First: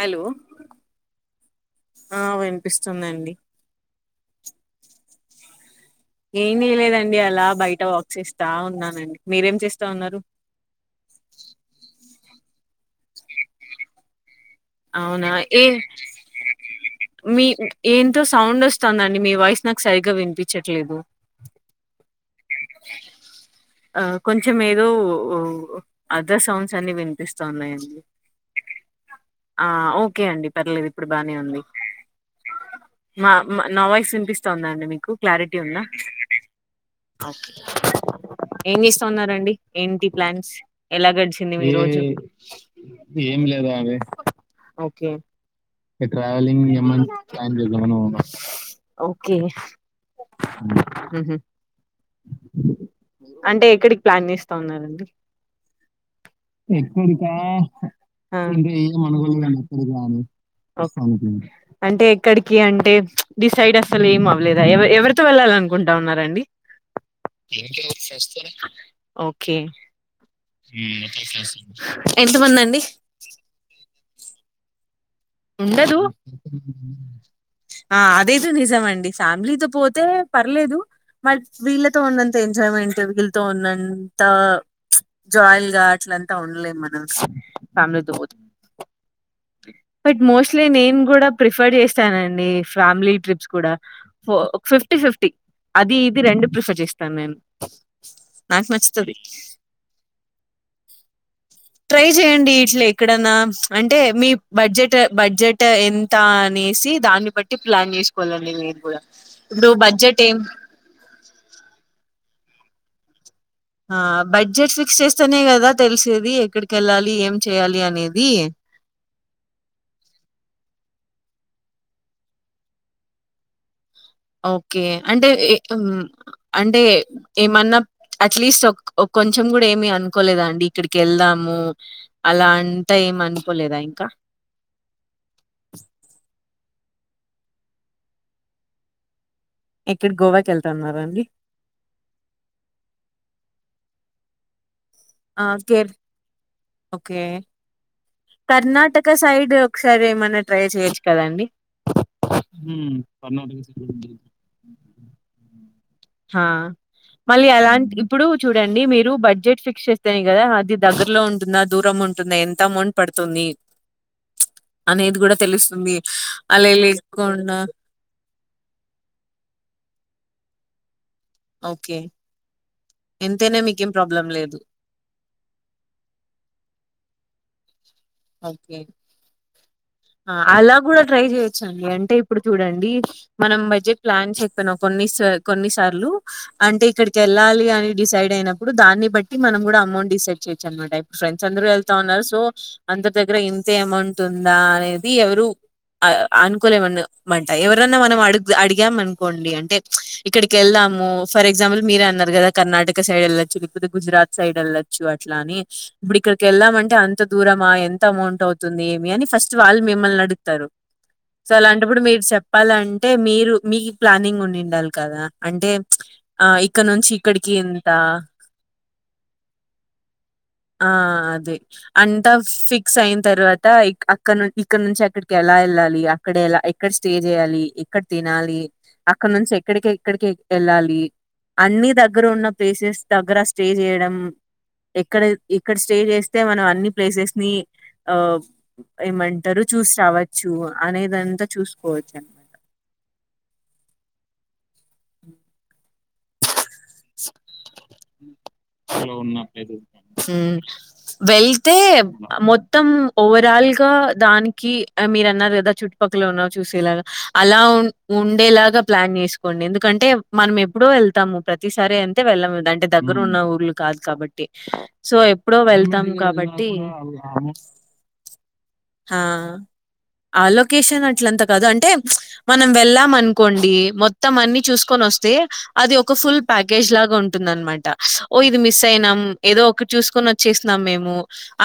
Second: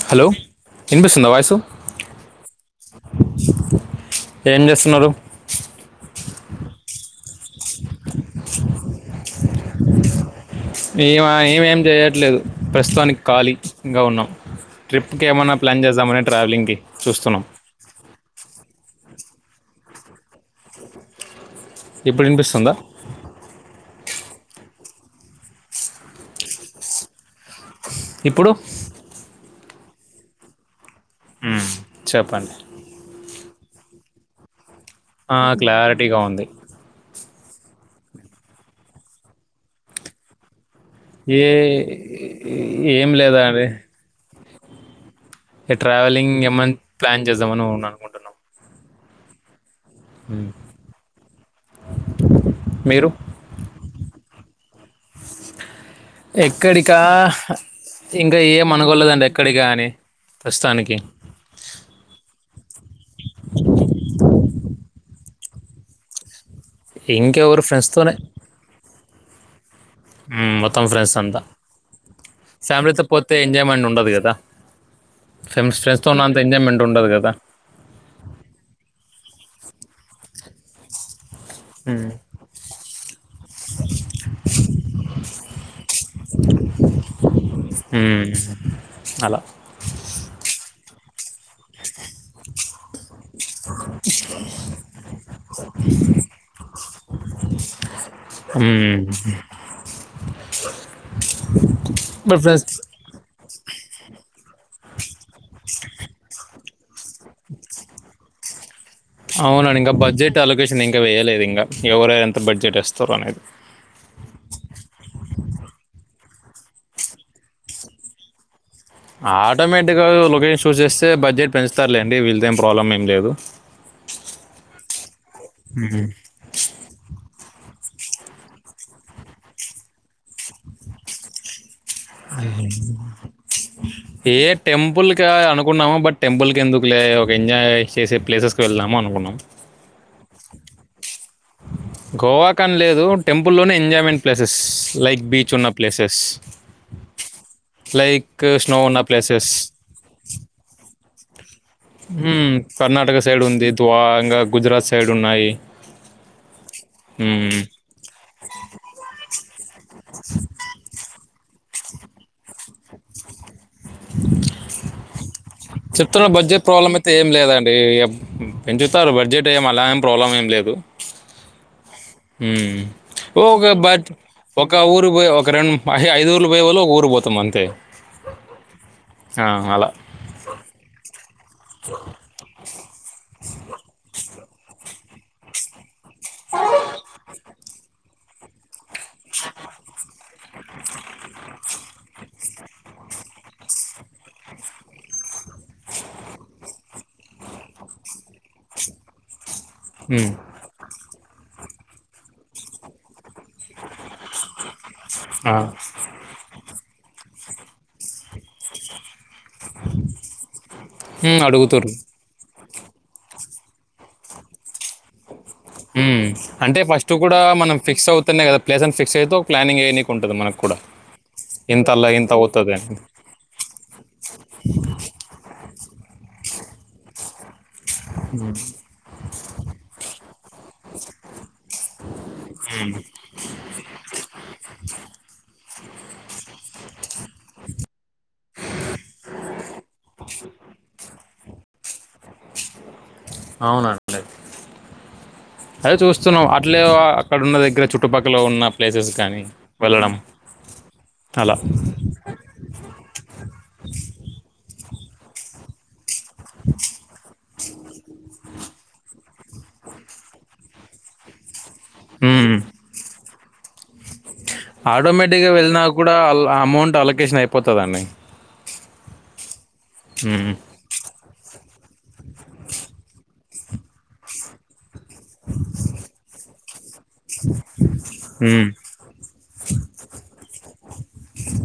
Hello వినిపిస్తుందా voice ఆ వినిపిస్తుందండి. ఏం చేస్తున్నారు? ఏమి లేదండి అలా బయట వాక్ చేస్తా ఉన్నానండి. మీరేం చేస్తా ఉన్నారు. మీమా ఏమేం చేయట్లేదు, ప్రస్తుతానికి ఖాళీ ఇంగా ఉన్నాం. ట్రిప్కి అవునా ఏమన్నా ఏ ప్లాన్ చేద్దామని ట్రావెలింగ్కి చూస్తున్నాం. ఎంతో సౌండ్ వస్తుందండి. మీ వాయిస్ నాకు సరిగ్గా వినిపించట్లేదు. ఇప్పుడు వినిపిస్తుందా. కొంచం ఏదో అదర్ సౌండ్స్ అన్ని వినిపిస్తూ ఉన్నాయండి. ఇప్పుడు ఆ ఓకే అండి పర్లేదు ఇప్పుడు బానే ఉంది చెప్పండి మా నా వాయిస్ వినిపిస్తు ఉందా అండి మీకు ఆ, క్లారిటీ ఉందా క్లారిటీగా ఉంది ఏం జేస్తా ఉన్నారండి ఏంటి ప్లాన్స్ ఎలా ఏ గడిచింది మీరోజు ఏం లేదా ఏమి అండి లేదండి ఓకే ఏ ట్రావెలింగ్ ఏమైనా ఎమన్నా ప్లాన్ చేద్దామని జేదాం అనుకున్నా అనుకుంటున్నాం ఓకే ఊహూ మీరు అంటే ఎక్కడికి ప్లాన్ చేస్ ఎక్కడికా ఇంకా ఏం అంటే ఏమ్ అనుకోలేదండి అనుకోలే ఎక్కడికా అని ప్రస్తుతానికి అంటే ఎక్కడికి అంటే డిసైడ్ అసలు ఏం అవ్వలేదా ఎవ ఎవరితో వెళ్ళాలి అనుకుంటా ఉన్నారండి. ఇంకెవరు ఫ్రెండ్స్ తోనే ఓకే ఉమ్ మొత్తం ఫ్రెండ్స్ అంతా ఎంత మంది అండి ఫ్యామిలీతో పోతే ఎంజాయ్మెంట్ ఉండదు గదా ఉండదూ ఉండదు కదా ఆ అదేది నిజం అండి ఫ్యామిలీతో పోతే పర్లేదు మళ్ వీళ్ళతో మ్మ్. ఉన్నంత ఎంజాయ్మెంట్ వీళ్ళతో ఉన్నంత జాయిల్ గా అట్లంతా ఉండలేము మనం ఫ్యామిలీతో పోతే అలా బట్ మోస్ట్లీ నేన్ గూడా ప్రిఫర్ చేస్తానండి ఫ్యామిలీ ట్రిప్స్ కూడా ఫిఫ్టీ ఫిఫ్టీ అది ఇది రెండు ప్రిఫర్ చేస్తాను నేను నాకు మ్మ్. నచ్చుతది ట్రై ఇప్పుడు జేయండి ఫ్రెండ్స్ ఇట్లా ఎక్కడన్నా అంటే మీ బడ్జెట్ బడ్జెట్ ఎంత అనేసి దాన్ని బట్టి ప్లాన్ జేసుకోవాలండి మీ గూడా అవునండి ఇంగా బడ్జెట్ అలొకేషన్ ఇంకా వేయలేదు ఇంగా ఎవర ఎంత బడ్జెట్ ఎస్తారు అనేది ఆ బడ్జెట్ ఫిక్స్ చేస్తేనే కదా తెలిసేది ఎక్కడికి వెళ్ళాలి ఏం చేయాలి అనేది ఆటోమేటిక్గా లొకేషన్ చూజ్ చేస్తే బడ్జెట్ పెంచుతారులేండి వీళ్ళతో ఏం ప్రాబ్లం ఏం లేదు. ఓకే అంటే అంటే ఏమన్నా అట్లీస్ట్ కొంచెం గూడా ఏమి అనుకోలేదా అండి ఇక్కడికి వెళ్దాము. అలా అంతా ఏం అనుకోలేదా ఇంకా ఏ టెంపుల్ కా అనుకున్నాము బట్ టెంపుల్ కి ఎందుకు లే ఒక ఎంజాయ్ చేసే ప్లేసెస్కి వెళ్దాము అనుకున్నాం ఇప్పుడు గోవాకి వెళ్తా ఉన్నారా అండి గోవా కాని లేదు టెంపుల్లోనే ఎంజాయ్మెంట్ ప్లేసెస్ లైక్ ఆ బీచ్ ఉన్న కేర్ ప్లేసెస్ ఓకే లైక్ స్నో ఉన్న కర్ణాటక ప్లేసెస్ సైడ్ ఒకసారి ఏమైన్నా ట్రై చేయొచ్చు కదండి కర్ణాటక సైడ్ ఉంది ద్వ ఇంగా గుజరాత్ సైడ్ ఉన్నాయి. హా మళ్ళీ హ్మ్ అలాంటి ఇప్పుడు చూడండి మీరు బడ్జెట్ షేస్తనే గదా అది దగ్గరలో ఉంటుందా దూరం ఉంటుందా ఎంత అమౌంట్ పడుతుంది అనేది గూడా తెలుస్తు చెప్తున్న బడ్జెట్ ప్రాబ్లం అయితే ఏం లేదండి పెంచుతారు బడ్జెట్ ఏం అలా ప్రాబ్లం ఏం లేదు ఓకే ఉమ్ ఎంతైనా ఓకే మీకేం బట్ ప్రాబ్లం లేదు ఒక ఊరు పోయే ఒక రెండు ఐదు ఊర్లు పోయేబదులు ఒక ఊరు పోతాం అంతే ఓకే ఆ అలా ఆ ఇలా గూడా ట్రై చేయొచ్చండి అంటే ఇప్పుడు చూడండి మనం బడ్జెట్ ప్లాన్స్ చెక్కన కొన్ని కొన్నిసార్లు అంటే ఇక్కడికి యెళ్ళాలి అని డిసైడ్ అయినప్పుడు దాన్ని బట్టి మనం గూడా అమౌంట్ డిసైడ్ చేయొచ్చ అన్నమాట ఇప్పుడు ఫ్రెండ్స్ అందరూ యెళ్తా ఉన్నారు సో అందరి దగ్గర ఇంతే అమౌంట్ ఉందా అనేది ఎవరు అనుకోలేమంట ఎవరన్నా మనం అ అడిగాము అనుకోండి అంటే ఏ హ్మ్ ఇక్కడికెళ్దాము ఫర్ ఎగ్జాపుల్ మీరు అన్నారు కదా కర్ణటక సైడ్ వెళ్లచ్చు లేకపోతే గుజరాత్ సైడ్ వెళ్ళచ్చు చ్చు అట్లా ఆ అని ఇప్పుడు ఇక్కడికి వెళదామంటే అంత దూరమా ఎంత అమౌంట్ అవుతుంది ఏమి అని ఫస్ట్ చోవాళ్ళు మిమ్మల్ని అడుగుతారు హ్మ్ సో అడుగుతుర్రు అలాంటప్పుడు మీరు చె ప్పాలంటే మీరు మీకు ప్లానింగ్ ఉండిండాలే కదా అంటే ఉ ఆ అంటే ఇక్కడ నుంచి ఫస్ట్ కూడా ఇక్కడికి మనం ఇంత ఫిక్స్ అవుతునే కదా ప్లేస్ అని ఫిక్స్ అయిత ప్లానింగ్ వేయనికి ఉంటుదాన్ ఆ అదే అంట్ తవ్స్ అవుతది ఫిక్స్ అని అయిన తర్వాత ఇక్ అక్ ను ఇక్కడ నుంచి అక్కడికి ఎలా వెళ్ళాలి అక్కడ ఎలా ఎక్కడ స్టే చేయాలి ఇక్కడ తినాలి అక్కడ నుంచి ఎక్కడికి ఎక్కడికి వెళ్ళాలి అన్ని దగ్గర ఉన్న ప్లేసెస్ దగ్గర స్టే చేయడం ఎక్కడ ఇక్కడ స్టే చేస్తే మనం అన్ని ప్లేసెస్ ని ఆ ఏమ్ అంటారు చూసిరావచ్చు అనే దంతా చూసుకోవచ్చు అన్నమాట అవునండి అ అదే చూస్తున్నాం అ అట్లే అక్కడున్న దగ్గర చుట్టుపక్కల ఉన్న ప్లేసెస్ కానీ వెళ్ళడం మ్మ్ అలా వెళ్తే మొత్తం ఓవరాల్ గా దానికి మీరు అన్నారు కదా చుట్టుపక్కల ఉన్నావు చూసేలాగా అలా ఉ ఉండేలాగా గా ప్లాన్ చేసుకోండి ఎందుకంటే మనం ఎప్పుడో వెళ్తాము ప్రతిసారీ అంటే వేళ మ్మ్. అంటే దగ్గర ఉన్న ఊర్లు కద్ కాబట్టి సో ఆటోమేటిక్గా ఎప్పుడో వెళ్ళినా వెళ్తాం కూడా కాబట్టి అమౌంట్ అలొకేషన్ అయిపోతుందండి హా ఆ మ్మ్. లోకషన్ అట్ అట్లంత కాదు అంటే మనం వెళ్ళాం అనుకోండి మొత్తం అన్ని చూసుకొని వస్తే అది ఒక ఫుల్ ప్యాకెజ్ లాగ్ [unintelligible] ఉంటుందనమాట ఓ ఇది మ్మ్. మిస్ అయినాం ఏదో ఒకటి చూసుకొని వచ్చేసన్నాం మేము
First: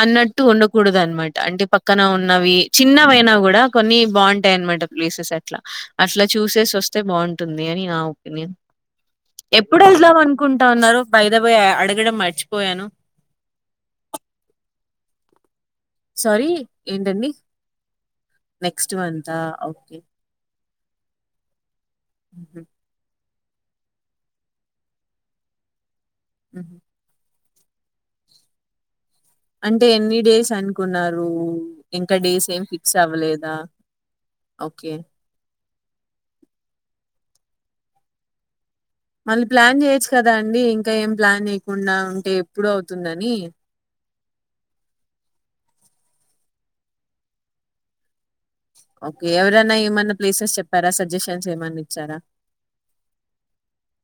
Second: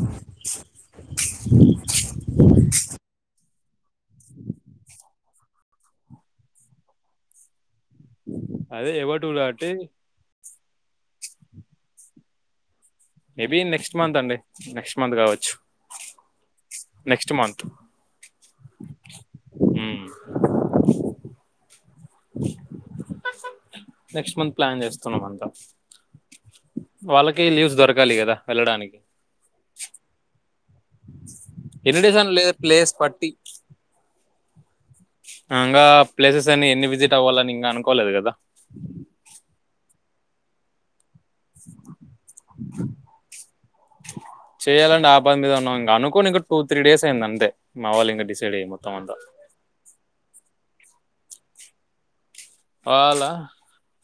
అన్నట్టు ట్ ఉండకూడదు అనమాట అంటే పక్కన ఉన్నవి చిన్నవైనా కూడా కొన్ని బాగుంటాయి అన్నమాట ప్లేసెస్ అట్లా అట్లా చూసేసి వస్తే బాగుంటుంది దే అని నా ఒపీనియన్ అదే ఎవర్ టూ అంటే ఎప్పుడెలదాం కుంటా అన్నారు బాయిదా బై అడగడం మర్చిపోయాను మేబి నెక్స్ట్ మంత్ అండి నెక్స్ట్ మంత్ కావచ్చు సారీ ఏంటండి నెక్స్ట్ మంత్ నెక్స్ట్ మంతా okay [unintelligible] next month plan చేస్తున్నమంతా [unintelligible] [unintelligible] leaves దొరకాలి కదా వెళ్లడానికి కున్నారు ఎన్ని ఇంకా అని డేస్ లేదు ఏం ప్లేస్ ఫిక్స్ అవ్వలేదా ఓకే. ఇంగా ప్లేసెస్ అని ఎన్ని విజిట్ అవ్వాలని ఇంకా అనుకోలేదు కదా మళ్ళీ ప్లాన్ చేయొచ్చు కదా అండి ఇంకా ఏం ప్లాన్ చేయకుండా ఉంటే ఎప్పుడు అవుతుందని చేయాలండి ఆ పని మీద ఉన్నాం ఇంకా అనుకోని ఇంకా టూ త్రీ డేస్ అయింది అంతే మా వాళ్ళ ఇకా ఓకే ఎవరనా ఏమన్నా ప్లేసెస్ చెప్పారా సజెషన్స్ ఏమన్నా ఇచ్చారా వాళ్ళ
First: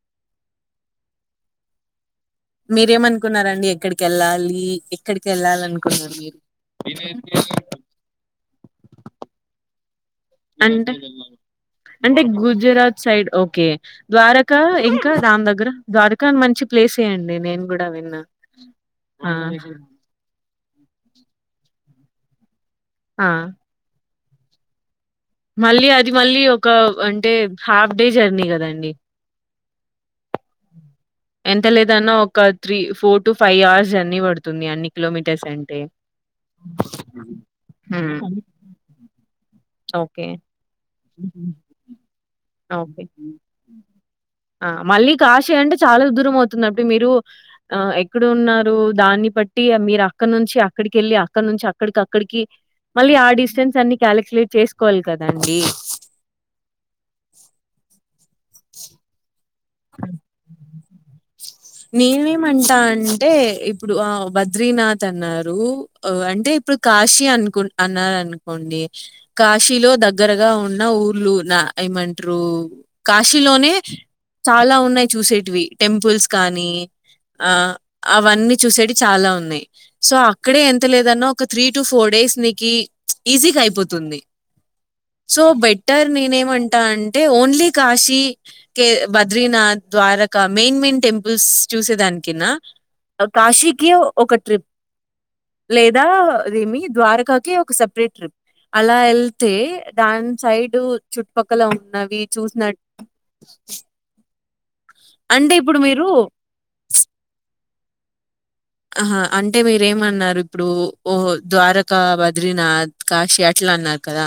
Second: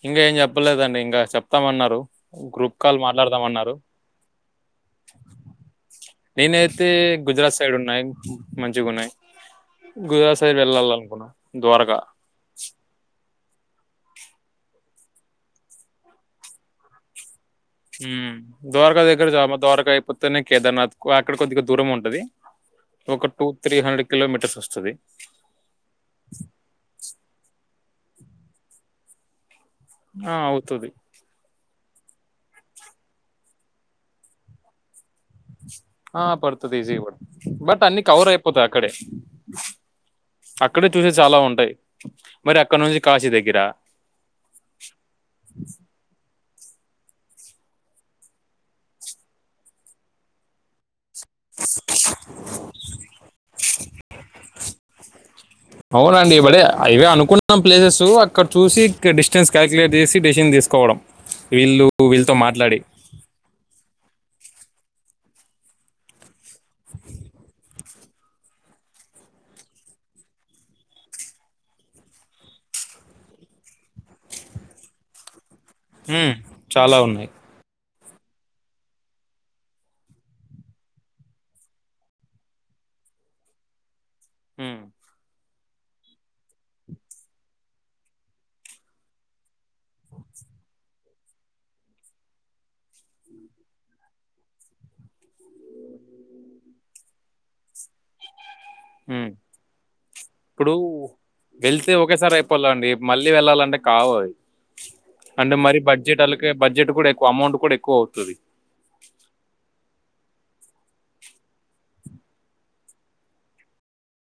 ఇంకా ఏం చెప్పలేదండి ఇంకా చెప్తామన్నారు గ్రూప్ కాల్ మీరేమనుకున్నారండి మాట్లాడదామన్నారు ఎక్కడికి వెళ్ళాలి ఎక్కడికి వెళ్ళాలి అనుకున్నారు మీరు నేనైతే గుజరాత్ సైడ్ ఉన్నాయి మంచిగున్నాయి అంటే ద్వారకా అంటే Gujarat side okay Dwarka ఇంకా దాన్ దగ్గర ద్వారకా మంచి ప్లేసే అండి నేను గూడా ఉ విన్నా. ద్వారకా దగ్గర ఆ! [unintelligible] ద్వారకా అయ్యిపోతేనే కేదార్నాథ్ కు అక్కడ కొద్దిగా దూరం ఉంటాది ఆ! ఒక టూ త్రీ హండ్రెడ్ కిలోమీటర్స్ వస్తాది మళ్ళీ అది మళ్ళీ ఒక అంటే హాఫ్ డే జర్నీ కాదండి ఆ అవుతది ఎంత లేదన్నా ఒక three four to five hours journey పడుతుంది అన్ని కిలోమీటర్స్ అంటే ఆ, పడుతుంది ఈజీగా పడుతుంది బట్ అన్ని కవర్ మ్ అయిపోతాయి అక్కడే ఓకే చూసేయ్ చాలా ఉంటాయ్ మరి అక్కడ నుంచి ఓకే. కాశీ దగ్గర ఆ మళ్ళీ కాశీ అంటే చాలా దు రం అవుతుంది దాప్డు మీరు ఆ ఎక్కడున్నారు దాన్ని బట్టి మీరు అక్కడ నుంచి అక్కడ్ కేళ్ళి అక్కడ నుంచి అక్కడికి అక్కడికి మళ్ళీ ఆ డిస్టెన్స్ అన్ని కాలిక్యులేట్ చేసుకోవాలి కదండి అవునండి ఇవడే అవే అనుకున్నాం ప్లేసెస్ అక్కడ చూసి క డిస్ స్టెన్స్ కాల్యులేట్ చేసి డిసిజన్ తీసుకోవడం వీళ్ళు వీళ్ళతో నేనేమంటా మాట్లాడి అంటే ఇప్పుడు ఆ బద్రీనాథ్ అన్నార్ రు గ్ అంటే ఇప్పుడు కాశీ అనుకు అన్నారు అనుకోండి కాశీలో దగ్గరగా ఉన్న ఊర్లు నా ఏమంట్రూ కాశీలోనే చాలా ఉన్నాయి్ చూసేటివి టెంపుల్స్ ఉమ్, కానీ చాలా ఉన్నాయి ఆ అవన్నీ చూసేవి చాలా ఉన్నాయ్ సో అక్కడే ఎంత లేదన్న ఒక త్రీ టు ఫోర్ డేస్ నీకి ఈజీగైపోతుంది మ్ సో బెట్టర్ నేనే ఏమంటా అంటే ఓన్లీ కాశీ కే Badrinath Dwarka main main temples చూసేదానికినా కాశీకి ఒక ట్రిప్ లేదా అదేమి ద్వారకాకి ఒక సపరేట్ ట్రిప్ అలా ఉమ్. వెళ్తే దాని ఇప్పుడు సైడ్ చుట్టుపక్కల వెళ్తే ఉన్నవి ఒకేసారి చూసిన అయిపోవాలండి మళ్ళీ వెళ్ళాలంటే కావు అవ్ అంటే మరి ఇప్పుడు మీరు బడ్జెట్ అలాకే బడ్జెట్ కూడా ఎక్కువ అమౌంట్ కూడా ఎక్కువ అవుతది ఆహా అంటే మీరేమన్నారు ఇప్పుడు ఓ ద్వారకా బద్రీనాథ్ కాశీ అట్లా అన్నారు కదా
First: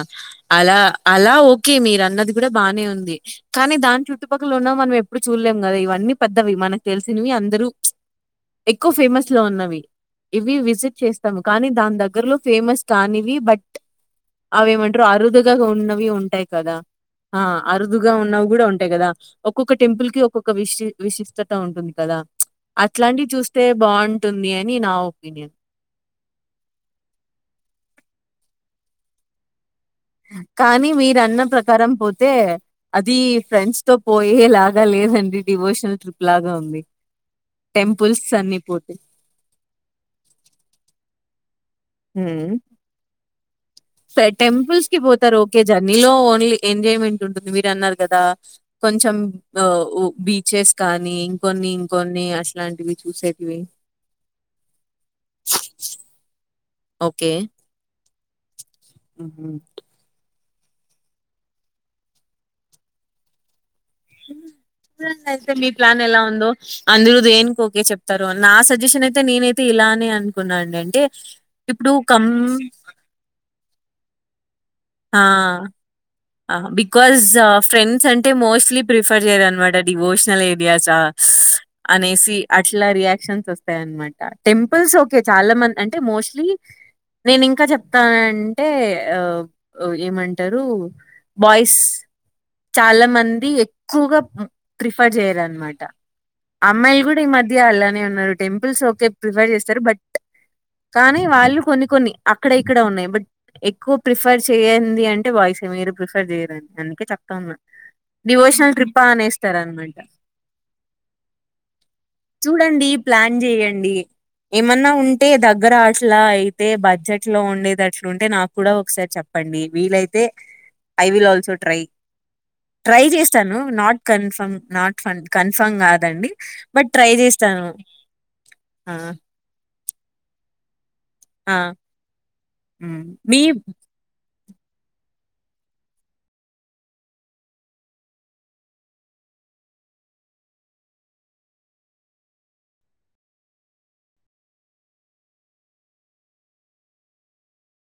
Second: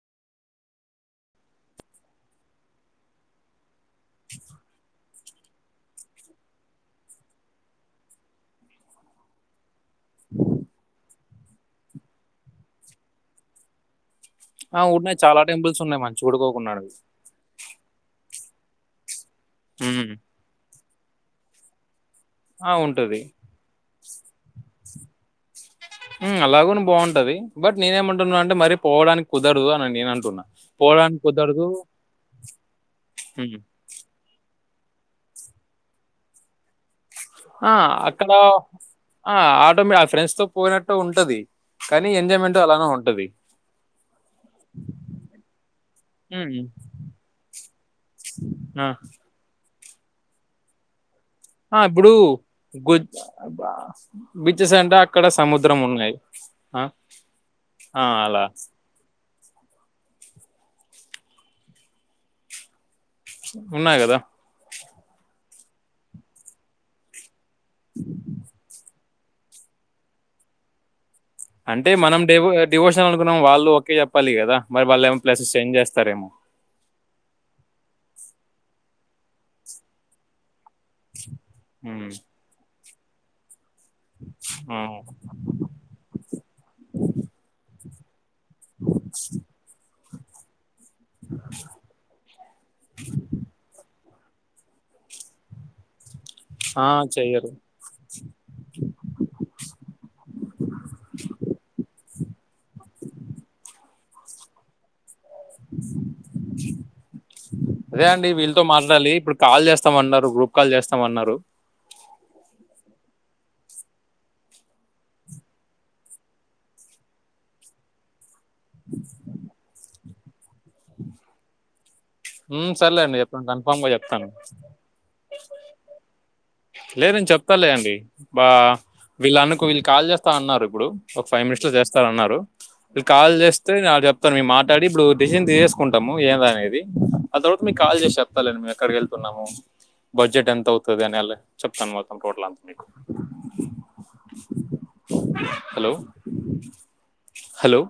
అలా అలా అ ఓకే మీరు అన్నది కూడా బాగానే ఉంది కానీ దాని చుట్టుపక్కల ఉన్నా మనమేప్ ఇప్పుడు చూడలేం కదా ఇవన్నీ పెద్దవి మనకు తెలిసినవి అందరూ ఎక్కువ ఫేమస్ లో ఉన్నవి ఇవి విజిట్ చేస్తాము కానీ దాని దగ్గరలో ఫేమస్ కానివి బట్ ఆ, అవేమంట్రారు ఉన్నాయి చాలా అరుదుగా టెంపుల్స్ ఉన్నాయి ఉన్నవి మంచి ఉంటాయి కదా చూడుకోకున్నాడు అరుదుగా ఉన్నవి కూడా ఉంటాయి కదా ఒక్కొక్క టెంపుల్ ఉమ్, కి ఒక్కొక్క విశ విశిష్టత ఉంటుంది కదా అట్లాంటివి చూస్తే బాగుం హుమ్ అలాగుని బాగుంటది బట్ నేనే ఉంటున్నా అంటే మరీ పోవడానికి కుదర్ కానీ మీరు అన్న ప్రకారం పోతే అది ఉమ్. ఫ్రెండ్స్ తో పోయేలా గా లేదండి డివోషనల్ ట్రిప్ లాగా ఉంది ఆ టెంపుల్స్ అక్కడ అన్ని పోతే ఆ ఆటో మే ఆ ఫ్రెండ్స్ తో పోయినట్టు ఉంటది కానీ ఎంజాయ్మెంట్ అలానే ఉంటది పె టెంపుల్స్ కి పోతారు ఓకే జర్నీలో ఓన్లీ హ్మ్. ఎంజాయ్మెంట్ ఉంటుంది మీరన్నారు కదా ఆ! కొంచెం ఆ ఉ బీచెస్ కానీ ఇంకొన్ని ఆ ఇప్పుడు ఇంకొన్ని గు అట్లాంటివి చూసేటివి ఆ బీచెస్ అంటే అక్కడ సముద్రం ఉన్నాయి ఆ ఆ అలా ఉ ఉన్నాయి కదా అయితే మీ ప్లాన్ ఎలా ఉందో అందురు దేనికోకే చెప్తారు నా సజెషన్ అయి తే నేనైతే ఇలానే అనుకున్నానండి అంటే అంటే ఇప్పుడు మనం కం డివో డివోషన్ అనుకున్నాం వాళ్ళు ే చెప్పాలి కదా మరి వాళ్ళ ఏమో ఆ! ప్లేసెస్ చేంజ్ చేస్తారేమో ఆ బికాజ్ ఫ్రెండ్స్ అంటే మోస్ట్లీ ప్రిఫర్ చేయరునమాట డివోషనల్ ఏ డియాసా స్ హ్మ్. అనేసి అట్లా రియాక్షన్స్ ఒస్ తైయన్మాట టెంపుల్స్ అవును. ఓకే చాలా మంది అంటే మోస్ట్లీ నేను ఇంకా చెప్తానన్ అంటే ఆ గ్ ఏమంటారు బాయిస్ చాలా మంది ఎక్కువ వగా ప్రిఫర్ చేయారనమాట ఆ! అమ్మాయిలు కూడా ఈ చెయ్యరు. మధ్య అలానే ఉన్నారు టెంపుల్స్ ఒకే ప్రిఫర్ చేస్తారు బట్ కానీ వాళ్ళు కొన్ని కొన్ని అక్కడ ఇక్కడ ఉన్నాయి బట్ ఎక్కువ ప్రిఫర్ చేయ్యడి అంటే వాయిస్ ఈ మీరు ప్రిఫర్ చేయ్యరడి అందుకే చెప్తాన్నా అదే అండి వీళ్ళతో మాట్లాడాలి ఇప్పుడు కాల్ చేస్తామన్నారు గ్రూప్ కాల్ చేస్తామన్నారు చూడండి ప్లాన్ చెయ్యడి ఏమన్నా ఉంటే దగ్గర అట్లా అయితే బడ్జెట్ లో ఉండేది అట్లు ఉంటే నాకు కూడా ఒకసారి చెప్పండి వీలైతే ఐ విల్ ఆల్సో ట్రై హ్మ్. ట్రై సర్లే అండి చెప్తాను. చేస్తాను కన్ఫర్మ్‌గా నాట్ జెప్తాను. కన్ఫమ్ నాట్ కన్ఫర్మ్ కాదండి బట్ ట్రై లేదు చే చెప్తాలే అండి బ వీళ్ళ అనుకో వీళ్ళు కాల్ చేస్తా అన్నారు ఇప్పుడు ఒక ఫైవ్ ఆ మినిట్స్ లో చేస్తాను అన్నారు ఉమ్. వీళ్ళు కాల్ మీ చేస్తే చెప్ ప్తా ఇప్పును మే మాట్లాడి ఇప్పుడు డెసిషన్ తీసేసుకుంటాము ఏదా అనేది అ తరత మీకు కాల్ చేసి చెప్తా లెండి ఎక్కడికి వెళ్తున్నాము బడ్జెట్ ఎంత అవుతుంది అనిళ్ళ చెప్తాను మొత్తాం టోటల్ అంతా మీకు హలో హలో